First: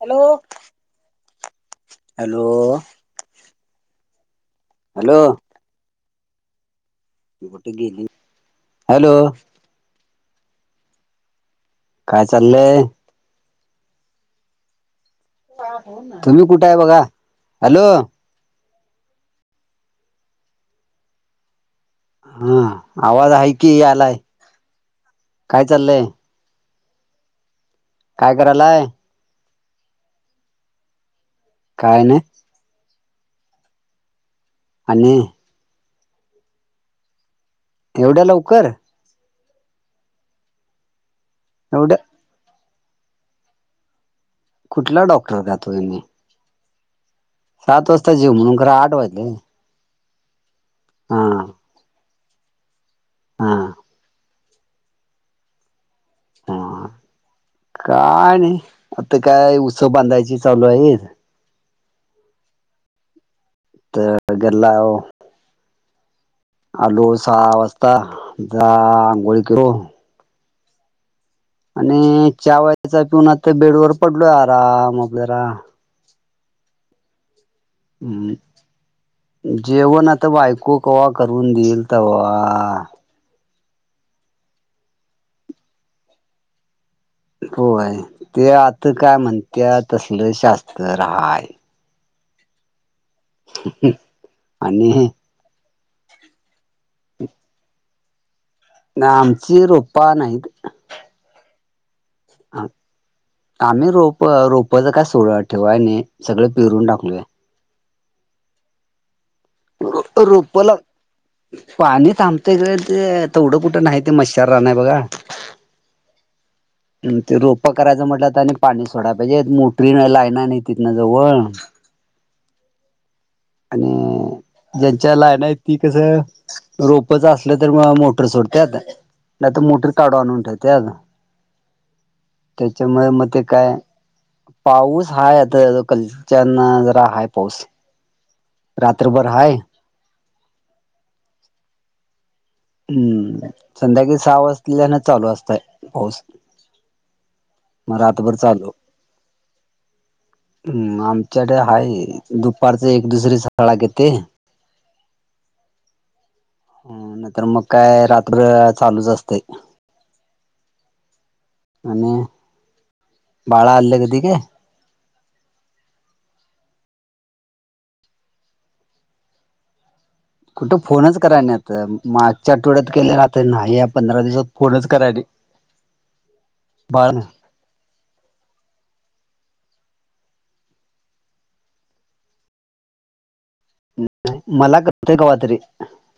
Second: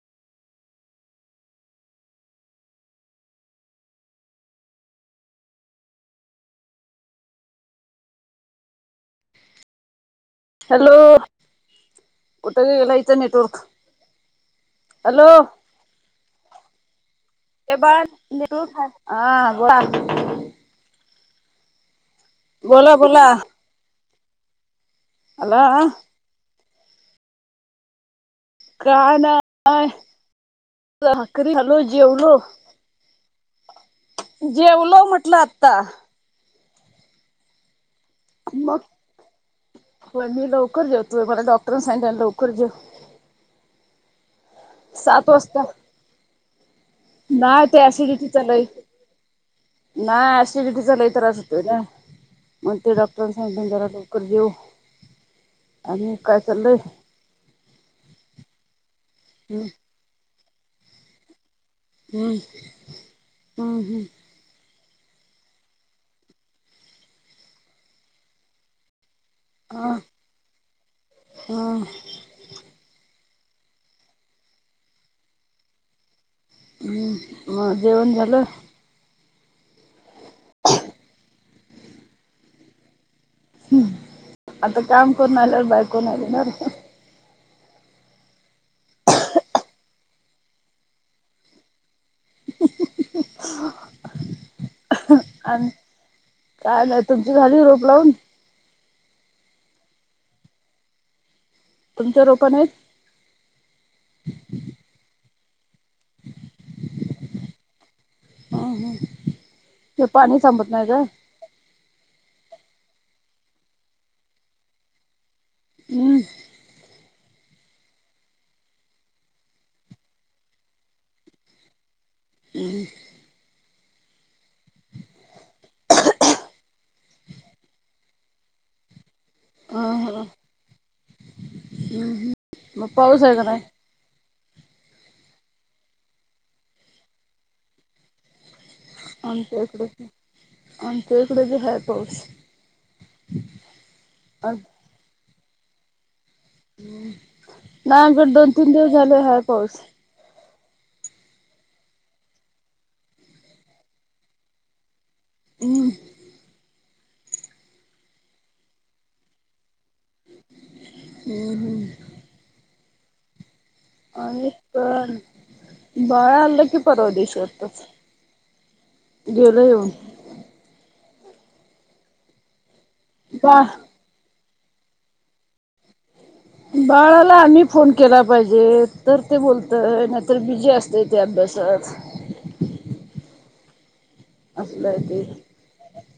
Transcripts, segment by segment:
Hello hello hello कुठे गेली hello hello काय कुठ चाललंय गेला नेटवर्क हॅलो हे तुम्ही कुठे आहे बघा हॅलो बाळ नेटवर्क आहे हा हा बोला बोला आवाज आहे कि यालाय हेलो काय करालाय काय नाकरी हलो काय नाही जेवलो जेवलो आणि म्हटलं आत्ता एवढ्या लवकर हो मी लवकर जाे तु मला डॉक्टरां एवढ्या सांग लवकर जाे कुठला सात डॉक्टर काातोय मी ना ते सिडिटी जेव म्हणून तरलय खरं आठ वाजले नाही सिडिटीचा लई हा त्रास होतोय ना मग ते डॉक्टरां हा सांग जरा लवकर येऊ आणि काय हा चाललंय काय नाही आता काय हम्म उत्सव बांधायची चालू आहे हो तर गला आलो सहा वाजता जा आंघोळी कर हम्म हा हा आणि चावचा पिऊून आता बेड वर पडलो या राम आपल्या रा मग जेवण हम्म. झालं जेवण आता बायको कवा्हा करून देईल त वा ह् आता काम करून आल्यावर बायकून आलीणार होय ते आता काय म्हणते तसल शास्त्र राहाय आणि आणि काय नाही तुमची झाली रोप लावून आमची रोपा नाहीत तुमच्या रोकण आहेत आम्ही रोप रोपच काय सोड ठेवाय नाही सगळं पिरून टाकलूय ह हा रुपला पाणी थांबतेय का ते तेवढं कुठं नाही ते मच्छर रा नाही बघा हं [inaudible] ते रोपं करायचं म्हटलंत आणि पाणी सोडाय पाहिजे मोटरी लाईना नाही त ना जवळ आणि ज्यांच्या लाईन आहेत ती कसं रोपच असलं तर म मोटर सोडते आता नाही आता मोटर हं, काढवा हं. म्हठय ते मग त्याच्यामुळे पाऊस म आहे ते का नाही काय पाऊस आहे आता कलच्या जरा हाय पाऊस रात्रीभर अमच्याकडे अमच्या इकडे भी आहे पाऊस. हम्म संध्याकाळी सहा आणि- वाजलेल्यान चालू असतय. पाऊस मग नाही आमच्याकडे रातभर दोन चालू. तीन दिवस झाले आहे पाऊस हम् आमच्याकडे आहे दुपारच एक दुसरी सळा घेते. इंगिंग [unintelligible] हम्म नाही तर मग काय रात्र चालूच असते. हम् हम. आणि बाळा अल् ग आणि पण बाळा आलं की परवा दिवशी आता च गेलो येऊन. कुठं फोनच कराय नाही आता मागच्या आठोड्यात केले आत बा नाही. पंधरा दिवसात फोनच करायला नाही. बाळ बाळला आम्ही. फोन केला पाहिजे तर ते बोलतंय नाहीतर बिजी असतें ते अभ्यासात मला असल आहे करते ते कव तरी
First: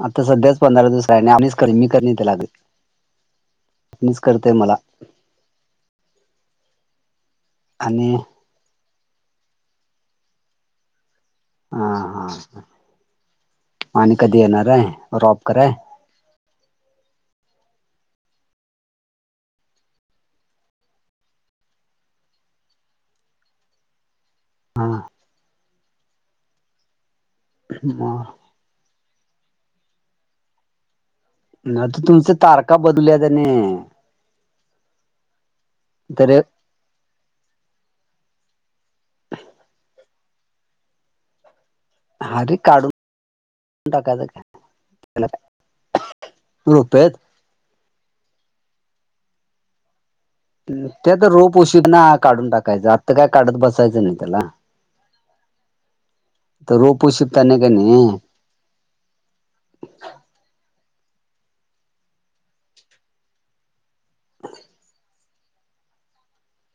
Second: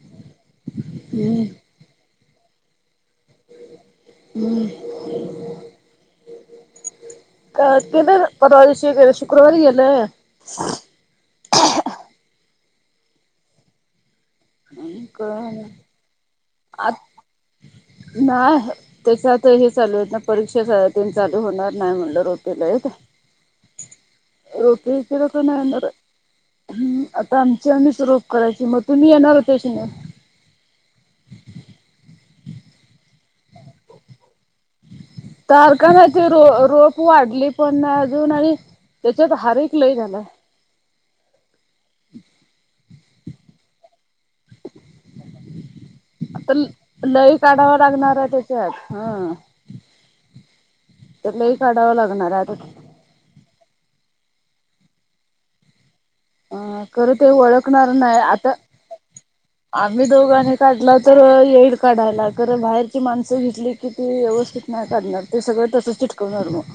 आता सध्याच पंधरा दिवस राहि आम्च हम्म करन मी करणे ते लागे. हम् क कीध आणि परवा दिवशी गेलं शुक्रवारी गेलं. हा हा आणि कधी येणार आहे रॉपकरय आ नाह. त्याच्यात हे चालू आहेत ना परीक्षा ते चालू होणार नाही म्हणलं र यात [unintelligible] रोपवे तर नाही येणार हम् आता आमची आमच रोप मग करायची म तुम्ही येणार होते शिंग नाही तर तुमच तारख बदलल्या त्याने तारखा कायचे तर रो रोप ख वाढली पण अजून आणि त्याच्यात हारिक लय झाला. हरी काढून टाकायचं काय. त्याला काय तर रोप आहेत लई काढावा लागणार आहे त्याच्यात हा त्या तर लई रोप काढावा उशीतण लागणार काढून आहे आता टाकायचं आत्ता काय काढत बसायचं नाही त्याला अ त रोपो खरं ते शता नाही का ओळखणार नाही [unintelligible] आता आम्ही दोघांनी काढला तर येईल काढायला तर बाहेरची माणसं घेतली. किती व्यवस्थित नाही काढणार ते सगळं तसच चिटकवणार मग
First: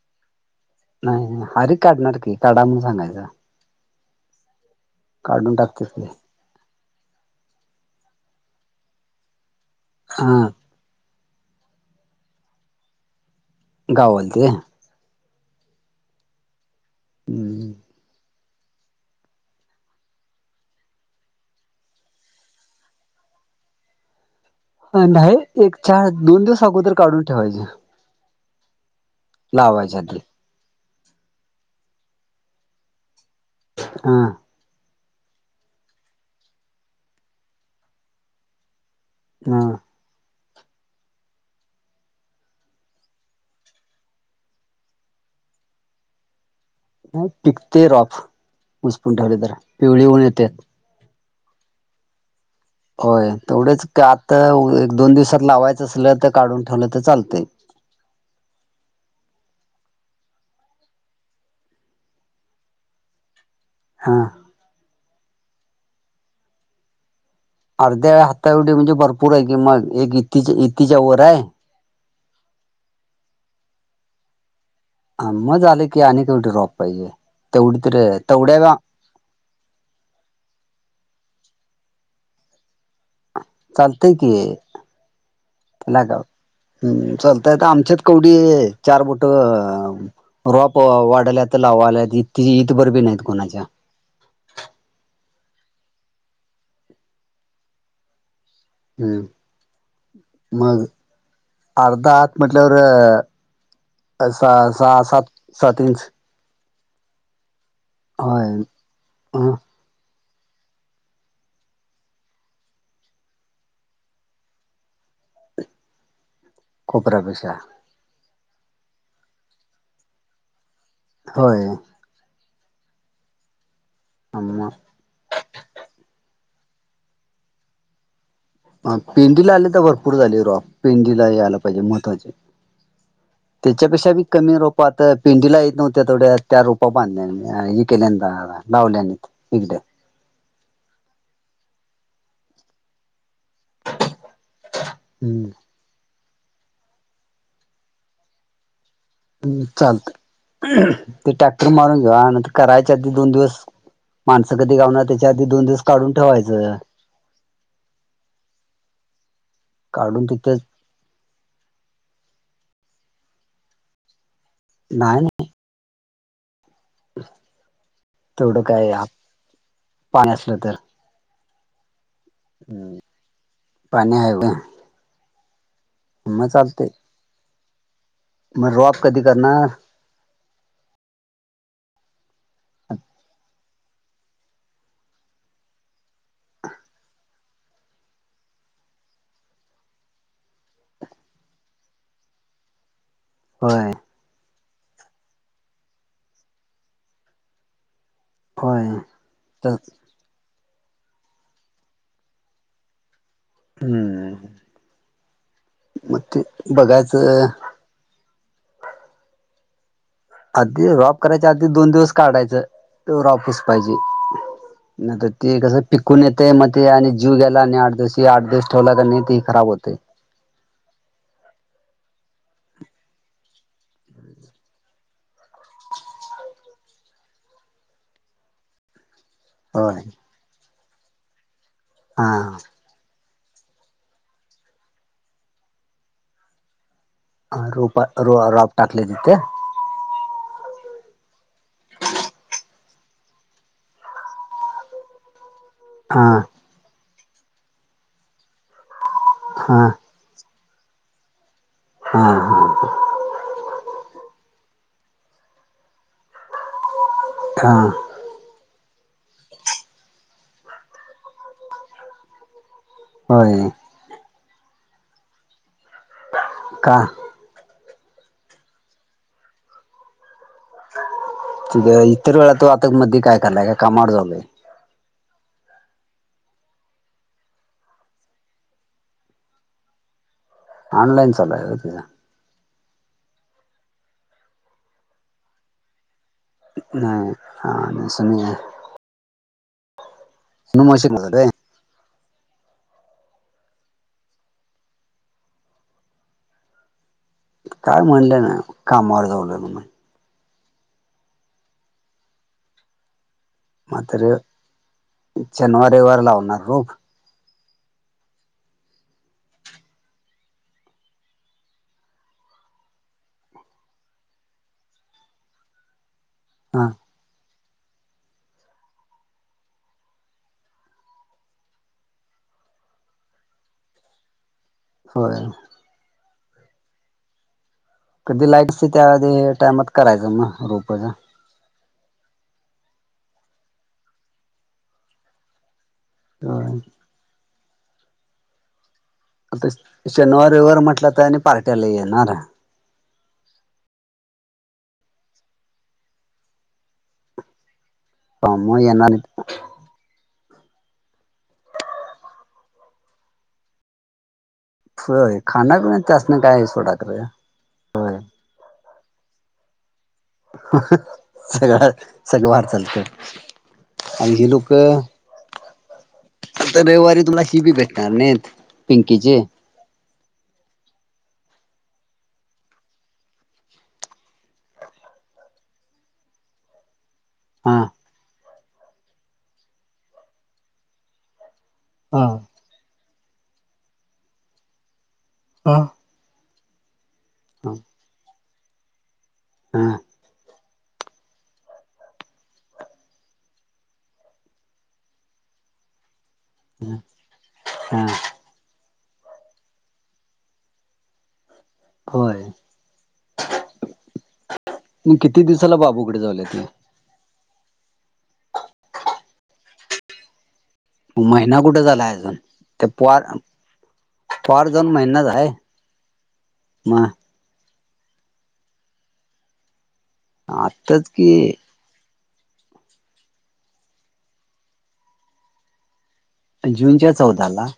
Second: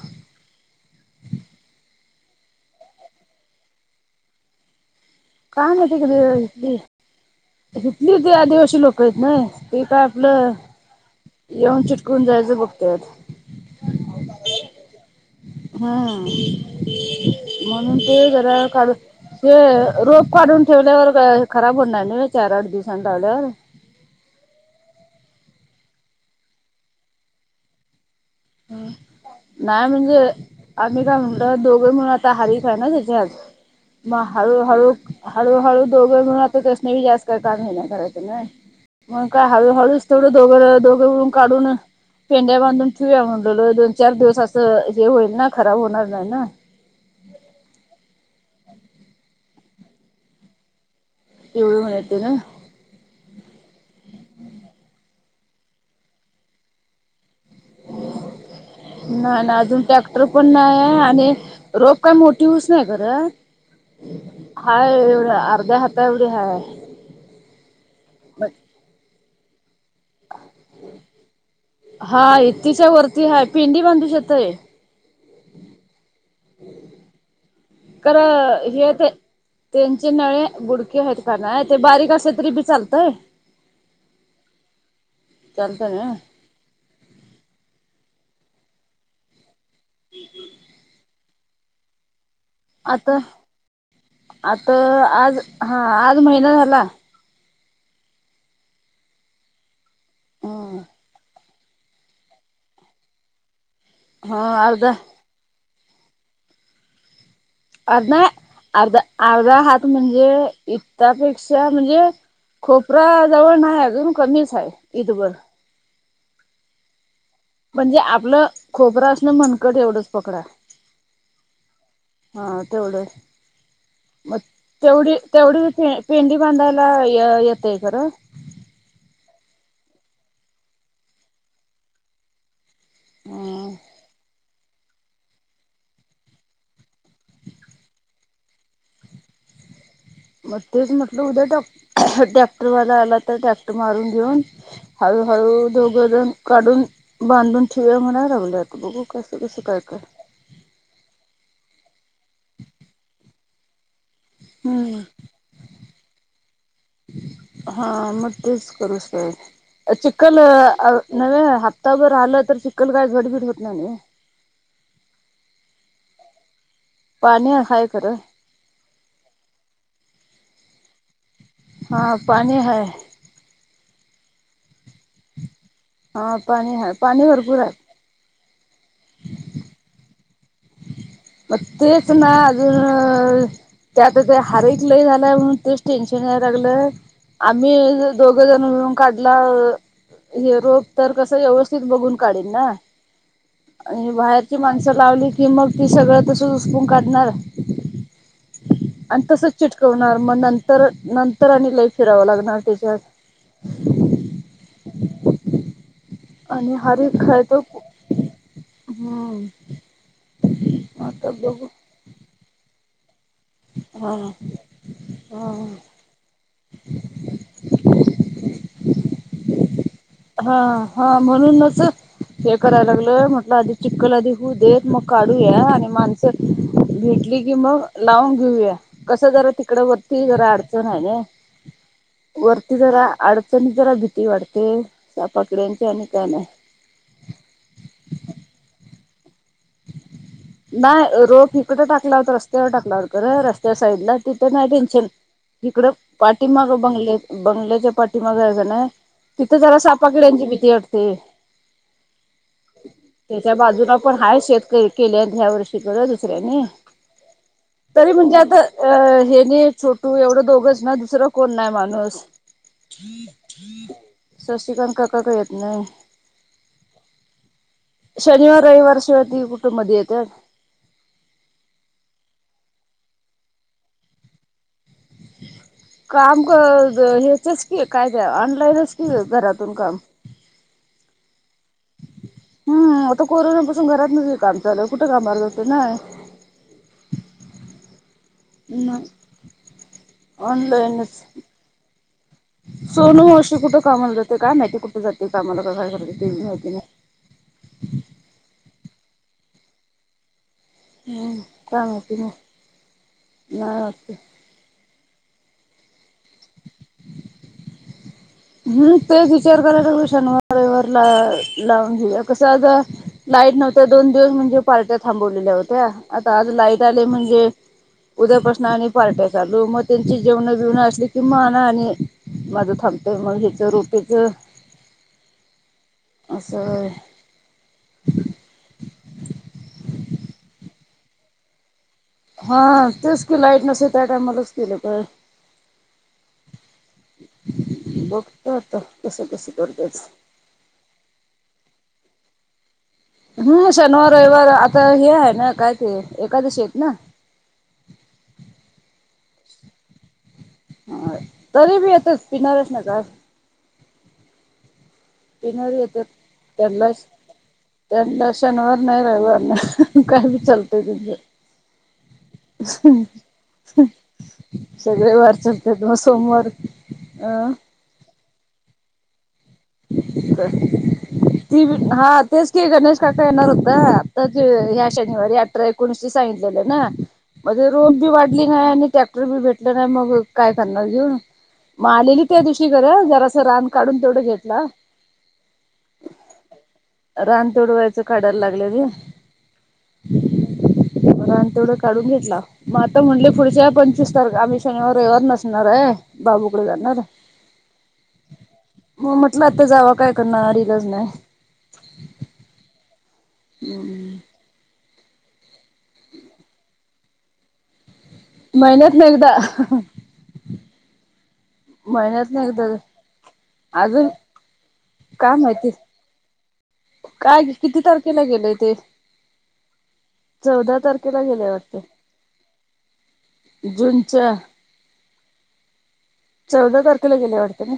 नाही नाही हरी काढणार की काढा म्हणून सांगायच. काढून काय टाकते माहिती ते कथ इथली, इतली ते आदिवाशी लोक आहेत ना, इत हा आपलं येऊन चिटकून जायचं बघतोय. गाववालती. हा हम्म म्हणून ते जरा काढु ते रोप काढून ठेवल्यावर खराब होणार नाही चार आठ दिवसांनी लावल्यावर नाही एक चार दोन दिवस अगोदर काढून ठेवायचे. नाय लावायच्या आधी म्हणजे. आम्ही काय म्हणतो दोघं म्हणून आता हारी चा हाय ना त्याच्यात हा मग हळू हळू हळूहळू दोघं म्हणून आता तस नही जास् का कामही नाही करायचं नाही मग काय हा हळूहळूच तेवढं दोघं दोघं उून काढून पेंड्या बांधून ठेवू म्हणल दोन चार दिवस असं जे होईल ना खराब होणार नाही ना, पिकते रॉफ उसचपून ठेवले तर पिवळी होऊन येते. पिवळी होण येतेना. होय तेवढेच कि आता एक दोन दिवसात लावायचं असल तर काढून ठेवलं तर चालतंय. [inaudible] नाही ना अजून टॅक्टर पण नाही आहे आणि रोप काय मोठी होऊस नाही घरं हां हाय एवढ्या अर्ध्या हाता एवढे हाय अर्ध्या व हाता येव्हडी म्हणजे भरपूर आहे की मग एक इतीच्या इतीच्या वर आहे हा इतीिच्या वरती हय प पेडी बांधू शकतोय हा मज आलं की अक एवढी र्रॉप पाहिजे तेवढी तरी खर तेवढ्या हे ते त्यांचे नळे बुडके आहेत का नाही ते बारीक असे तरी बी चालतय चालतय की चालत तेला ना का हम्म चालताय तर आमच्यात कवडी चार बोट रॉप वाढल्यात लावाल्यात इती इतभरभी आता नाहीत कुनाच्यात कोणाच्या आता आज हा आज महिना झाला हम् मग अर्धा आात म्हटल्यावर हा सहा अर्धा सात सात सात हर्च अर् नाही होय अर्धा अ अर्धा हात म्हणजे इतापेक्षा म्हणजे खोपरा जवळ नाही अजून कमीच आहे इथभर खोपरापेक्षा म्हणजे आपलं खोपरं असणमणकट एवढंच पकडा होय हा तेवढं मग तेवढी तेवढी पेंडी बांधायला येतय गरं ह पेंडीला आले तर भरपूर झाले रॉफ पेंडीला आली पाहिजे महत्वाची त्याच्यापेक्षा ब कमी रोप पाथळ पिंडीला येत नव्हत्या तेथोड्या त्या रोपा बांधल्या आम्ही लावल्यात एकडे मग तेच म्हटलं उद्या ट टॅक्टरवाला आला तर टॅक्र ट्राक्टर मारून घेऊन हम्म हळूहळू दोघंजण काढून बांधून ठेवुया म्हणा लागल्यात बघु काय ह् काय चालत ते टॅक्टर मारून जा नंतर करायच्या अधी दोन दिवस माणसं कधी घावणार हम्म त्याच्या आधी दोन दिवस काढून ठेवायचं हा म तेच करुस काढून चिखल तिथं नव्हे हप्ताभर राहिलं तर चिक्ल काय घरबीट होत नाय नव्ह नाही नाही पाणी हाय खरं तेवढं काय पाणी असलं तर हा पाणी हाय पाणी हाय व्हय हा पाणी हाय पाणी भरपूर हाय म रॉप कधी करणार मेच ना अजून त्यात ते हारइक लय झालंय म्हणून तेच टेन्शन यालला लागलं आम्ही दोघ जण मिळून काढलाव हे रोप तर कसं व्यवस्थित बघून काढेन ना होय आणि मग बाहेरची माणसं लावली की मग ती सगळं तस उसकून काढणार होय आणि तसच तर चिटकवून मग नंतर नंतर आणि लई फिराव लागणार त्याच्यात हम्म मग ते आणि बघायचं हम्मं आधी रॉप करायच्या आधी दोन दिवस काढायचं रॉपस पाहिजे हा न तर ते हा कसं पिकून येतय म ते आणि जीव गेला आणि आठ दिवस या आठ दिवस ठेवला क नाही ती खराब होतय हा हा म्हणूनच हे करायला लागलंय म्हटलं आधी चिक्खल आधी होऊ देत मग काढूया आणि माणसं भेटली की मग लावून घेऊया कस जरा तिकड होय वरती जरा अडचण आहे नाही हा वरती जरा अड तेन जरा भीती वाढते सापाकिड्यांची आणि काय न्हाय अ रोप र रॉप टाकले तिथे नाय रोप इकडं टाकला हुता रस्त्यावर टाकला हुता रस्त्या साईडला तिथं नाय टेन्शन हिकडं पाठीमागं बंगल्या- बंगल्याच्या पाठीमाग क नाय तिथं हा जरा साप किड्यांची भीती वाटते हा हा त्याच्या बाजूला पण हाय शेत केल्यात ह्या वर्षी खरं दुसऱ्यानी हां तरी म्हणजे आता अहेनी छोटू एवढं दोघंच ना दुसरं कोण नाही माणूस होय शशिकांत काका काय येत न्हाय का? शनिवार रविवार शिवाय ती कुठ मधी येत्यात [inaudible] [unintelligible] इतर वेळा तो आता मध्ये काय करलाय काय कामावर चालाय काम [unintelligible] ह्याचच की काय ते ऑनलाईनच की घरातून काम ऑनलाईन चालू हाय व्हय तेच हम्म आता कोरोनापासून घरातनचं की काम चालुय कुठं कामाला जातोय नाय नाही ह नसेना घ्या म मावशी ऑनलाइनच काय सोनू मावशी कुट कामाला जात्या काय माहिती कुट जात्या कामाला काय घरातचं ते बि माहिती नाही काय म्हणलं ना कामावर जाऊलं म्ह हम्म काय माहिती नाही नाही म आता वाटतं रो शनिवार रविवार लावणार रोप हम् तेच विचार कराय लागलोय शनवार रविवारला लावून घेऊया कसं आज लाईट नव्हत्या दोन दिवस म्हणजे पार्ट्या थांबवलेल्या होत्या आता आज लाईट हा आले म्हणजे उद्यापासनं आणि पार्ट्या चालू मग त्यांची जेवणं बिवणं असली की म आण आणि माझं थांब ते म हेच रोपे च होय अस होय कधी लाईट नसती त्या वेळी टायमात करायचं मग रोपाचं हा तेच की लाईट नसते त्या टायमालाचं केल तर [inaudible] बघतो आता कसं कसं आता करतेच शनवार रविवार म्हटलं तर आणि पार्ट्या लय येणार हम शनवार रविवार आता हे हाय ना काय ते एकादशी येत ना हा म येणार ह तरी बी येतात पिणाऱ्यांसानी काय होय पिनर खाणार नय त्यासनी काय सोडा खरं होय त्यांला शनवार नाय रविवार नाय सगळं सगळं वार चालत्यात आणि ही लोक सगळे वार चालतात मग सोमवार पुढच्या रविवारी तुला अ हि बी भेटणार नइत पिंकीची [inaudible] ती हा तेच की गणेश काका येणार हुतं आताच ह्या शनिवारी [unintelligible] कुणची सायकल आहे ना. मजे हा रोम बी वाढली नाय अणि टॅक्टर बी भेटला नाय मग काय करणार घेऊन. म आलेली हा त्या दिवशी घरं जरास रान काढून तेवढं घेतलं. हां रान तेवढं [unintelligible] काढायला लागलं हा क रान तेवढं काढून घेतला. म आता म्हणलं पुढच्या पंचवीस तारख आम्ही शनिवार रविवार नसणाराय बाबूकडं जाणार आहे. हम्म म म्हटलं आता जावा काय करणार इलाजच नाय. होय. हम्म म किती दिवसाला बाबूकडं जाऊन येते. महिन्यातनं एकदा. महिना कुठं झाला महिन्यात अजून ना एकदा ते पार अजून पॉर जाऊन महिनाच काय आहे, माहिती मग काय किती तारखेला गेलय ते चौदा आताच तारखेला गेलय कि वाटत. जुनच्या जुूनच्या चौदाला ना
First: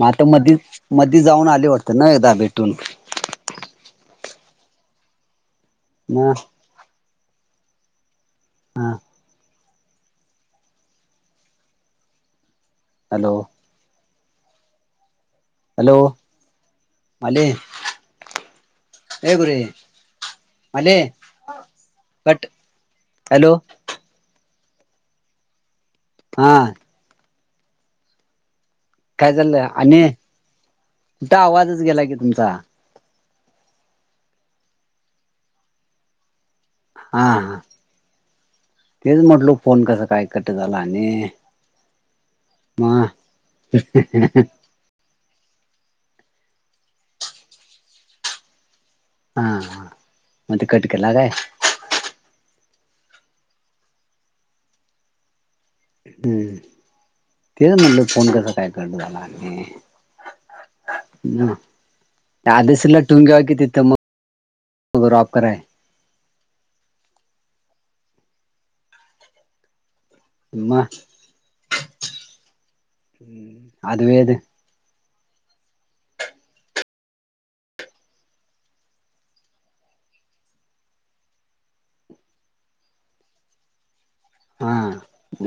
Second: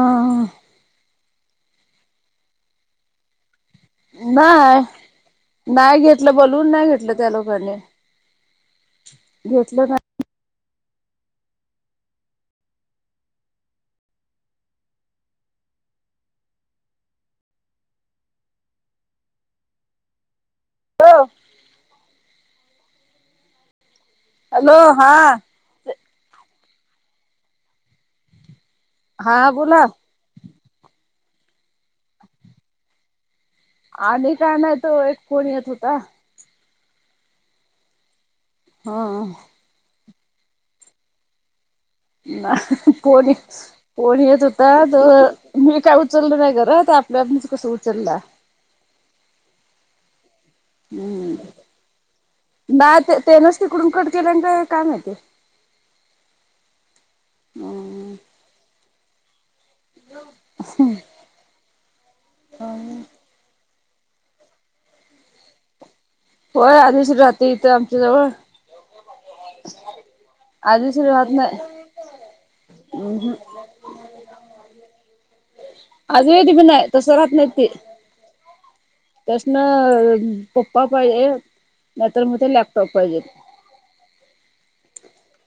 म आता मधीच मधी जाऊन आले वाटते ना एकदा भेटून नाय, नाय घेतलं मग बोलून नाही घेतलं त्या लोकांनी. हा घेतलं नाय. हॅलो... हॅलो माले ए पुरे आणि हॅलो कट हॅलो हॅलो हां हां काय हा चालंय बोला आणि कुठं आवाजच गेला कि तुमचा. आणि काय नाही तो एक फोन येत होता. हा हां तेच हा म्हटल फोन कस काय कट झाला आणि. मग फोन फोन येत होता. आता मी काय उचलला नाही खर तर आपल्याच कसं उचलला. हा हां हम्म बा ते त्यानच तिकडून कट केल्यान का काय माहित. हम्म तेच म्हटलं फोन कसा काय कट झाला. हम्म. ह आधिच ठेवून घ्यावा कि तिथं मग ऑफर हाय. होय आधीच राहते इथं आमच्या जवळ. मग आदेश राहत नाही ऊहु. अद्वैत अद्वेत पण नाही तसं राहत नाही ती. त्यासन पप्पा पाहिजे नाही तर मग ते लॅपटॉप पाहिजेत. हां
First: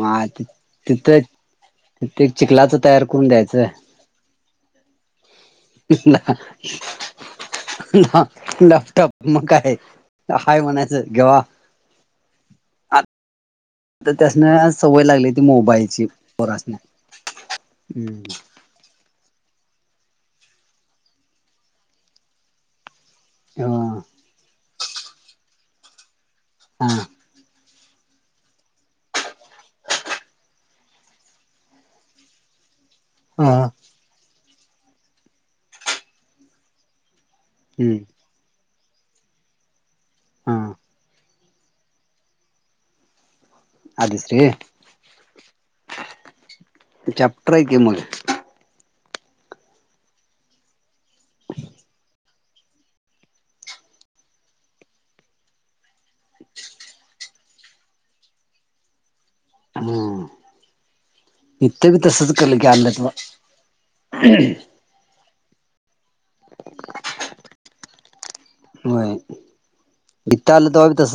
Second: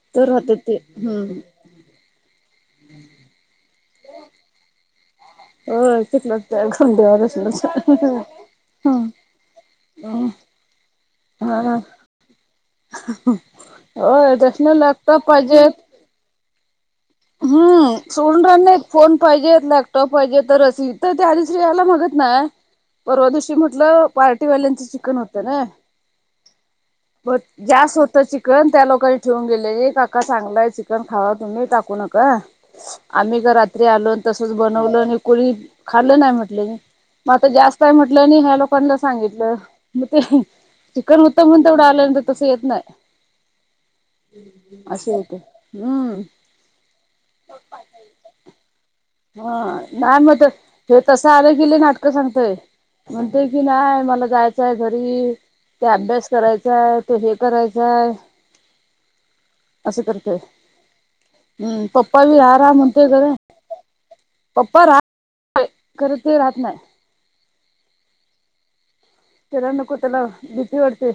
मग तर त राहते ते तिथं हम्म तिथे चिखलाच तयार करून द्यायचं. हो चिखलात घोंड्यावर असलं हा लॅपटॉप मग काय. काय म्हणायचं [unintelligible] आ हा आता होय त्यासनी सवय लॅपटॉप लागली ती पाहिजेत. मोबाईलची पोरासणी. हम्म सोडणार नाही. फोन पाहिजेत लॅपटॉप पाहिजे तरच अस तर त्याधिसरी यायला मागत नाही. परवा दिवशी हा म्हटलं पार्टीवाल्यांचं चिकन होतं ना. हम्म. बर. जास्त होतं चिकन त्या लोकांनी ठेवून गेले काका चांगला आहे चिकन खावा तुम्ही टाकू नका. [unintelligible] [inaudible] आम्ही का रात्री आलो तसच बनवलं आणि कुणी खालं नाही म्हटलं मी म आता जास्त हम्म म्हटलं आणि ह्या लोकांना सांगितलं मग ते- हां... चिकन होत म्हणुन तेवढं आल नाही तर तसं येत नाही- आलीस रे अस होत हम्म... चॅप्टर हाय की मग. हा नाही मग हे तसं आलं कि लय नाटकं सांगतय. म्हणते की नाही मला जायचंय घरी ते अभ्यास करायचाय तो हे करायचाय- असे हम्म. करतय हम्म इथं बी पापा तसंच बि आ करलं की राह आणलं म्हणतेय तवा घरी [unintelligible] पराह [unintelligible] खर ते राहत नाही होय... किराण कुतला इथं आलं भिती तवा बी वाडते.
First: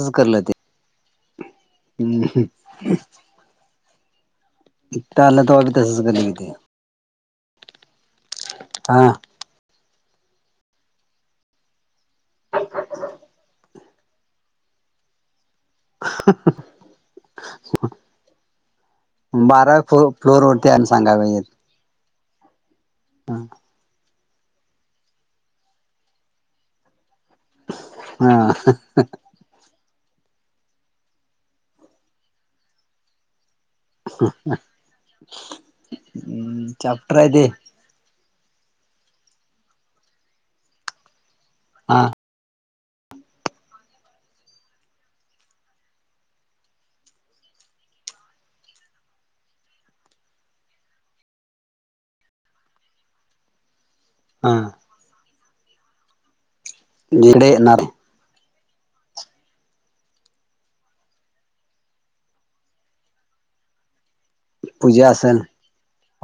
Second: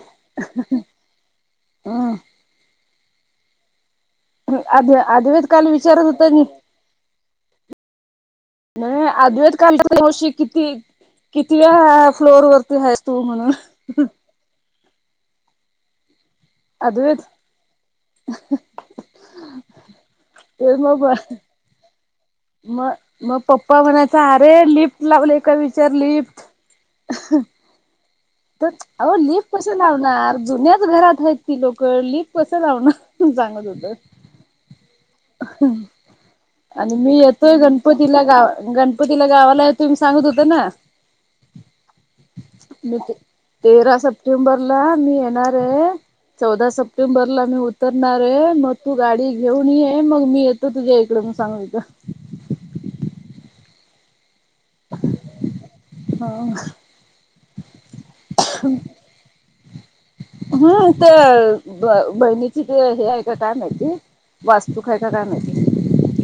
हम्. [unintelligible] हो आदवी आलं अद्वैत तवा काल बी विचारत तसंच होता करलं नी की ते नाही हा अधवेत काल नशी किती किती व्या फ्लोर वरती आहे तू म्हणून ह. अद्वैत [unintelligible] बाराव फलो फ्लोर वरती ते आणि मग सांगायला पाहिजे. मग मग पप्पा म्हणायचा अरे लिफ्ट लावले ए का विचार लिफ्ट. हा तच आव लिफ्ट कस लावणार जुन्याच घरात आहेत ती लोक लिप कसं लावणार सांगत होत आणि चॅप्टर मी आहे ते येतोय गण पतीला गा गणपतीला गावाला तुम्ही सांगत होत ना हा मी ते तेरा सप्टेंबरला मी येणार आहे चौदा सप्टेंबर ला मी उतरणार आहे मग तू गाडी घेऊन ये मग मी य त तुझ्या इकडें म्हणून सांगत हुत हा हा. [unintelligible] इकडं येणार? हा ते ब बहिणीची ते हे आहे का काय माहितीय वास्तूक हाय पूजा का काय असल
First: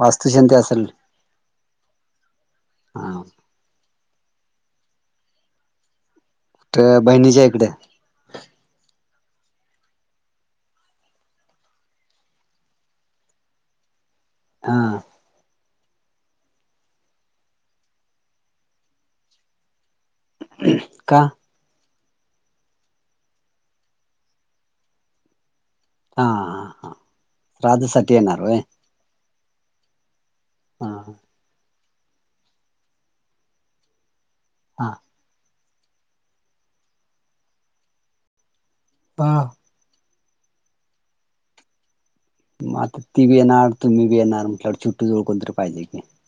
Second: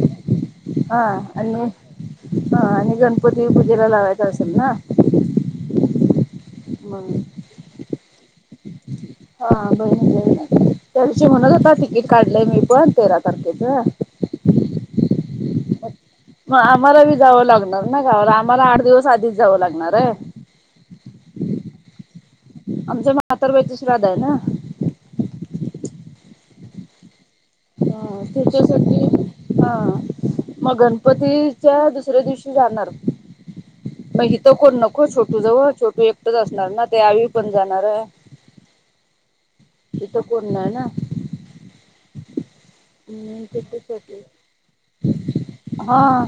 वास्तुशांती असल हा आणि हा आणि हा गणपती पूजेला लावायचा असेल ना त्या मग बहिणीच्या इकडे. हा बहीणच्या हिकडं, त्या दिवशी म्हणत होता तिकीट काढलंय मी पण तेरा तारखेच हा. मग आम्हाला बी जावं लागणार ना गावाला आम्हाला आठ दिवस आधीच जावं लागणार आहे. का? आमच्या म्हातार वैती श्राध आहे ना. हा हां हां. हा त्याच्यासाठी हा मग हा हा गणपती च्या दुसऱ्या दिवशी जाणार म हीत कोण नको छोटू जवळ छोटू एक असणार ना ते आवी पण जाणार आहे. बा हिथ कोण नाय ना. मग आता ती बी येणार तुम्ही बी त्याच्यासाठी येणार र छोटी जवळ कोणतरी पाहिजे की. हा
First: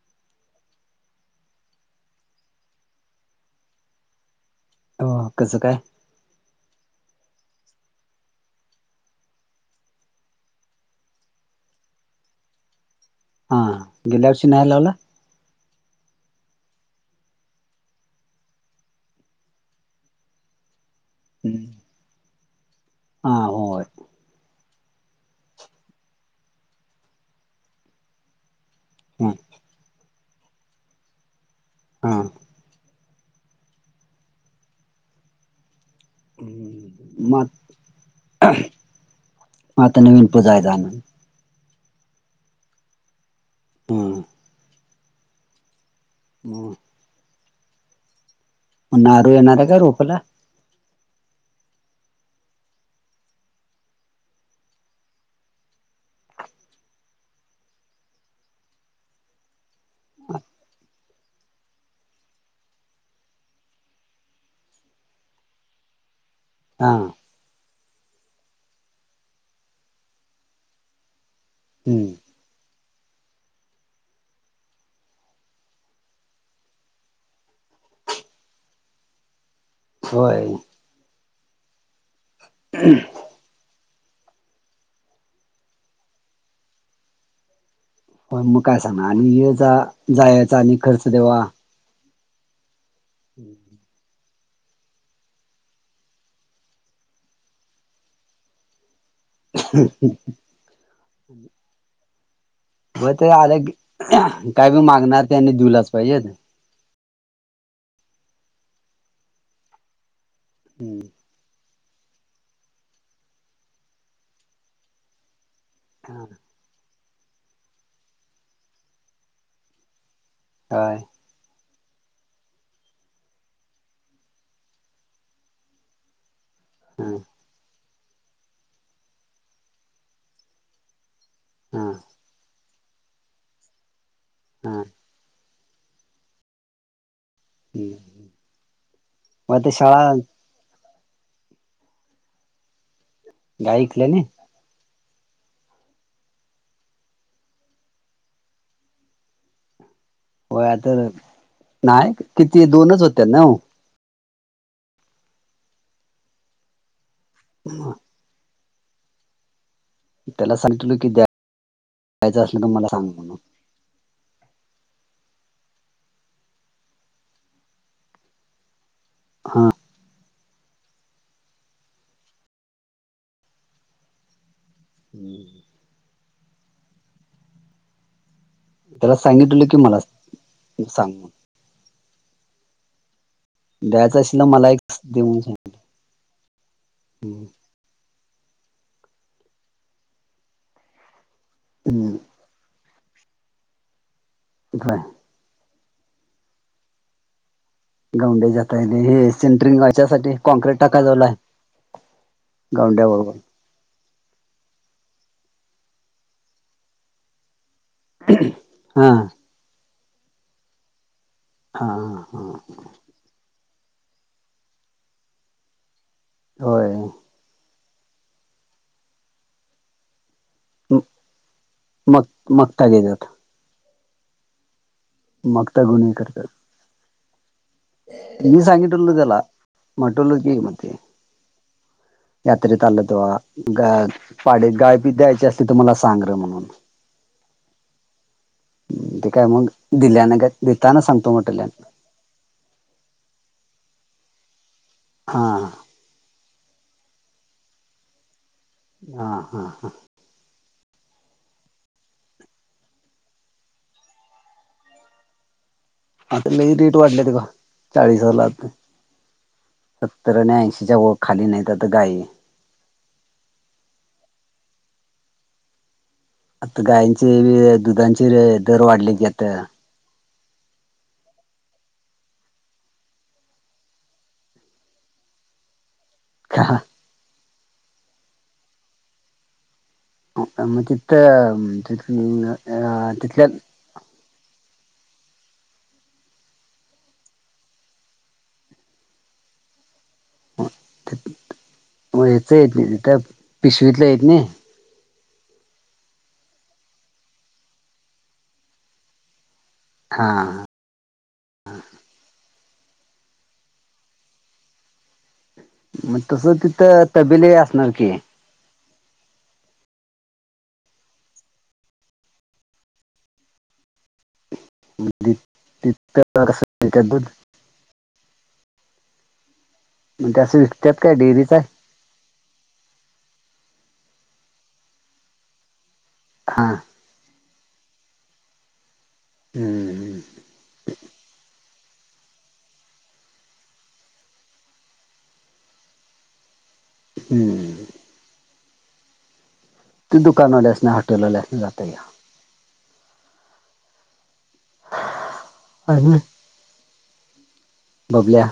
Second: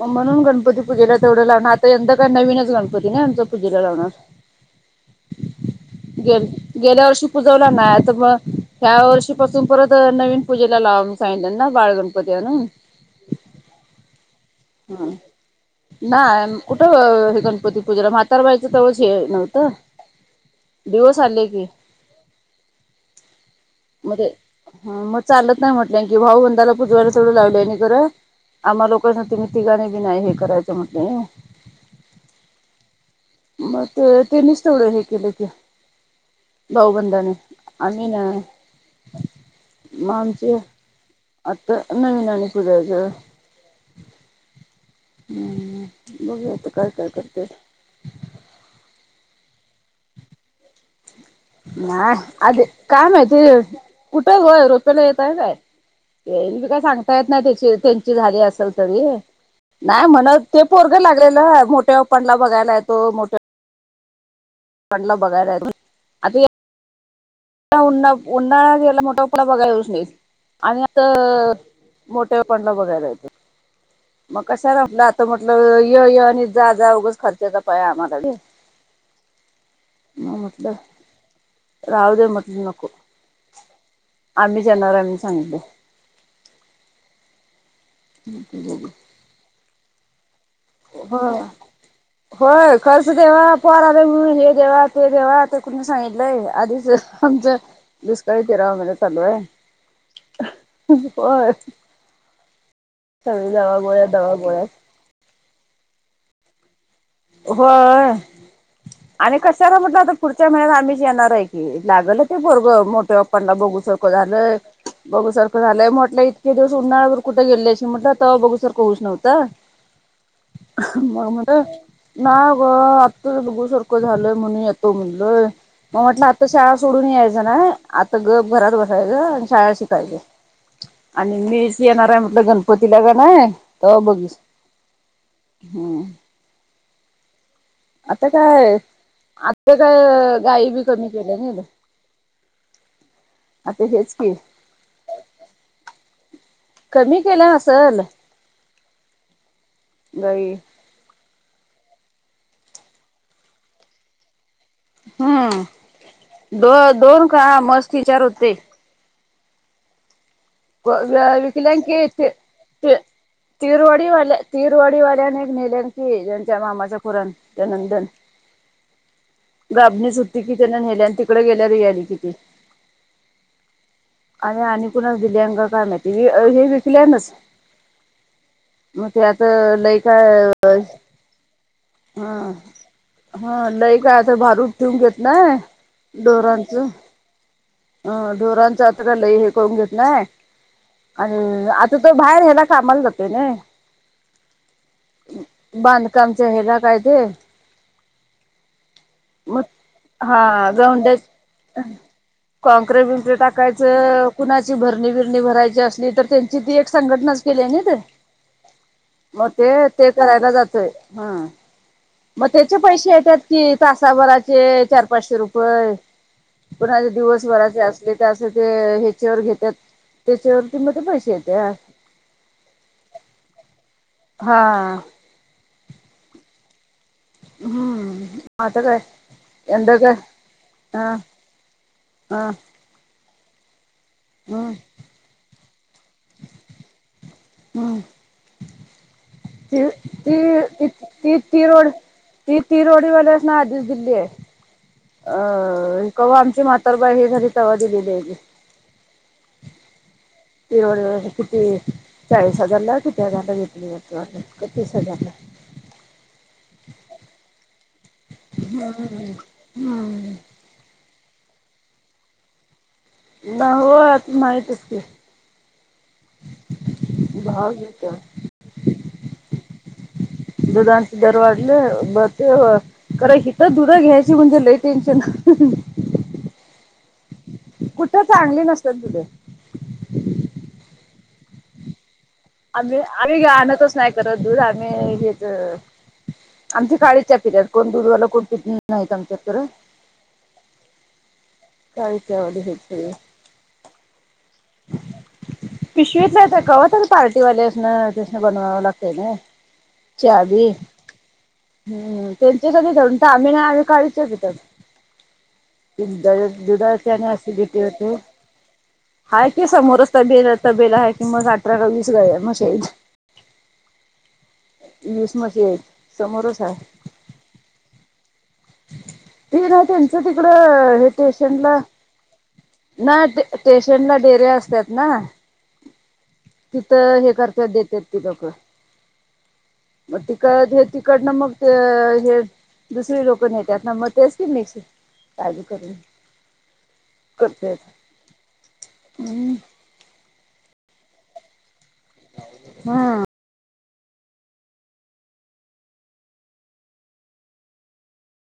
मग म्हणून गणपती पूजेला तेवढं लावणार आता यंदा काय नवीनच गणपती नाही आमं पूजेला लावणार. [unintelligible] हो कसं काय. गेल गेल्या वर्षी पूजवला नाही तर मग ह्या वर्षीपासून परत नवीन पूजेला लावून सांग ना बाळ गणपती आणून. हा गेल्या वर्षी नाही लावला. नाही कुठं हे गणपती पूजेला म्हातारवायचं तेवच हे नव्हतं. दिवस आले की हा होय मध्ये ह मग चालत नाही म्हटलं की भाऊ बंंदाला पुजवायला सवड लावले आणि कररं आम्हा लोकां हा तुम्ही तिघाणी बी नाही हे करायचं म्हटले. हा मग ते त्यांनीच तेथवडं हे केलं की, भाऊबंधाने मग आम्ही नाय. आता नवीन पूजाय जा मग. आता नवीन आणि पूजायच हम्म हम्म बघूया आता काय काय करते. मग नारू येणार आहे काय रोपला नाही आध काय माहिती कुठे व्हय रोपेला येतय काय ते मी काय सांगता येत ना ही त्याची त्यांची झाली असल तरी नाही म्हणत ते पोरगं लागलेलं मोठ्या पप्पानला बघायला येतो मोठ्या पप्पानला बघायला येतो. आधी हा उन्हा उन्हाळा घ्यायला मोठ्या पप्पाना बघायला येऊच नयेत आणि आता हम्म मोठ्या पप्पानला बघायला येते. मग कशा म्हटलं आता म्हटलं य य आणि जा जा उगंच खर्चचं पाहि आम्हाकडे [inaudible] म होय म्हटलं राहूदे म्हटलं नको आम्हीच येणार आहे म्हणून सांगितले. पण मग काय सांगणार आणि ये जा जायचं आणि खर्च होय देवा होय खर्च देवा परा हे देवा ते देवा ते कुणी सांगितलंय आधीच आमचं दुष्काळीत तेरावा महिना चालू आहे. होय व्हयं ते सगळी आले दवा गोळ्या दवा गोळ्या काय बी मागणार त्यांनी दिवलाच पाहिजे. होय आणि कशाला म्हटलं आता पुढच्या महिन्यात हम्म. आम्हीच येणार आहे. लागल ते पोरगं मोठ्या पप्पानला बघूसारखं झालंय बघूसारख झालाय म्हटलं इतके दिवस उन्हाळळावर कुठे गेले अस म्हटलं त बघूसारख होऊच नव्हतं. होय मग म्हण नाय अग आत्ता बघूसारखं झालंय म्हणुन येतो म्हणलय मग म्हटलं आता शाळा सोडून हा यायचं नाही आता गप घरात बसायचं आणि शाळा शिकायच. आणि मीच हा येणार आहे म्हटलं गणपती ला का नाही तवा बघ हम हम हा आता काय मग आता काय शाळा गाई बी कमी केल्या नाहीत. गाय आता हेच ऐकल्याने की कमी केला असल गाई काय तर नाही किती दोनच होत्या नव हम्म दो दोन का मस्त तीन चार होते. त्याला सांग ग ग विकलांकच मला सांग म्हणून तीरवाडीवाल्या तीरवाडी वाल्याने एक नेल्यान की ज्याच्या मामाच्या पोरानं त्या नंदन हा लाबणीच सुती की त्यांना नेल्या आणि तिकडे गेल्या रे याली किती आणि आणि कुणाला दिल्या अ का काय माहिती हे विकल्याच मग त्याला ते आता सांगितलं की लय मला का सांग म्हणून हा हा लई काय द्यायचं आता असल मला भारूक एक ठेवून घेत दे म्हणून नाही डोरांचं सांगितलं अं ढोरांच अत्र लय हे करून घेत नाही. आणि आता हम्म तो बाहेर ह्यायला कामाला जातोय नाही [unintelligible] बांधकामच्या हेला काय ते गौंडे जाताय हे मग सिंटरिंग यासाठी हा कॉँक्रीट टाकाजवलाय कँक्रे ब कायच कुणाची भरणी बिरणी भरायची असली तर त्यांची ती एक संघटनाच केली आहे ना ते हा मग ते ते करायला जातय ह हा हा हा पैसे येतात की तासाभराचे चार पाचशे रुपये प होय दिवस श्वराचे असले अस ते ह्याच्यावर घेतात त्याच्यावरती मध्ये पैसे येते मग मगता घेेतात हा मगता गुणे् करतात हम्म मी आता काय सांगितल त्याला यंदा काय म्हटवल की म ते हा हा यात तलतवा ग हम्म पाडत गायपीत द्यायची असली त मला सांग र म्हणून हम्म तेठी काय मग ती दिल्याने ती देताना सांगतो ती ती म्हटल्या रोड ती तीरोडीवाली अस ना आधीच दिल्ली आहे हा अ कव आमची मातरबाई हे घरी तवा दिलेली आहेची हा हा हा ि किती चाळीस हजारला किती हजारला घेतली ततीस हजारला [inaudible] हा तर मी रेट वाढले ते का चाळीस हला हम्म. सत्तर आणि ऐंशी च्या वोट खाली नाही तर तर गाई ना हो आ त माहितच की आता गायंची भाव दुधाची घेत्यात दर वाढले क आता दुधांस दर वाडले बते खर हिथं धुडं घ्यायची म्हणजे लय टेन्शन ख कुठं चांगली नसतात तुझे म तित आम्ही आम्ही घ आणतोच नाही करत दूध आम्ही घेत आमची काळीच्या पिर्यात कोण दुधवाला कोण पि नाहीत आमच्या तर काळी येत चहावाले आहेत त सगळे. त्या पिसवीटला येत नाही [inaudible] पिशवीतला कावता पार्टीवाल्या अस तसन बनवावं लागत ना हा चवी हम्म त्यांच्यासाठी जाऊून तर आम्ही नाही आम्ही काळीच्या मग तस तिथं दुधाची आणि तबेले ऍसिडिटी असणार की होते. हाय की समोरच तबेल तबेला हाय की मग अठरा का वीस गाया म्हशी हाईत. वीस म्हशी आहेत समोरच आहे [inaudible] ते ना त्यांच म्हणजे असं विकतात तिकडं हे काय डेअरीच आहे स्टेशनला ना ते स्टेशनला डेऱ्या असतात ना हा तिथं हे करत्यात देत्यात ती लोक हूं म तिकड हे तिकड ना मग ते हे दुसरी लोक नेत्यात ना मग तेच की मिक्स ताज करून हम्म. करतेत हम् त दुकानवाल्या असणार हॉटेलवाल्या असणार जात या हा आणि बबल्या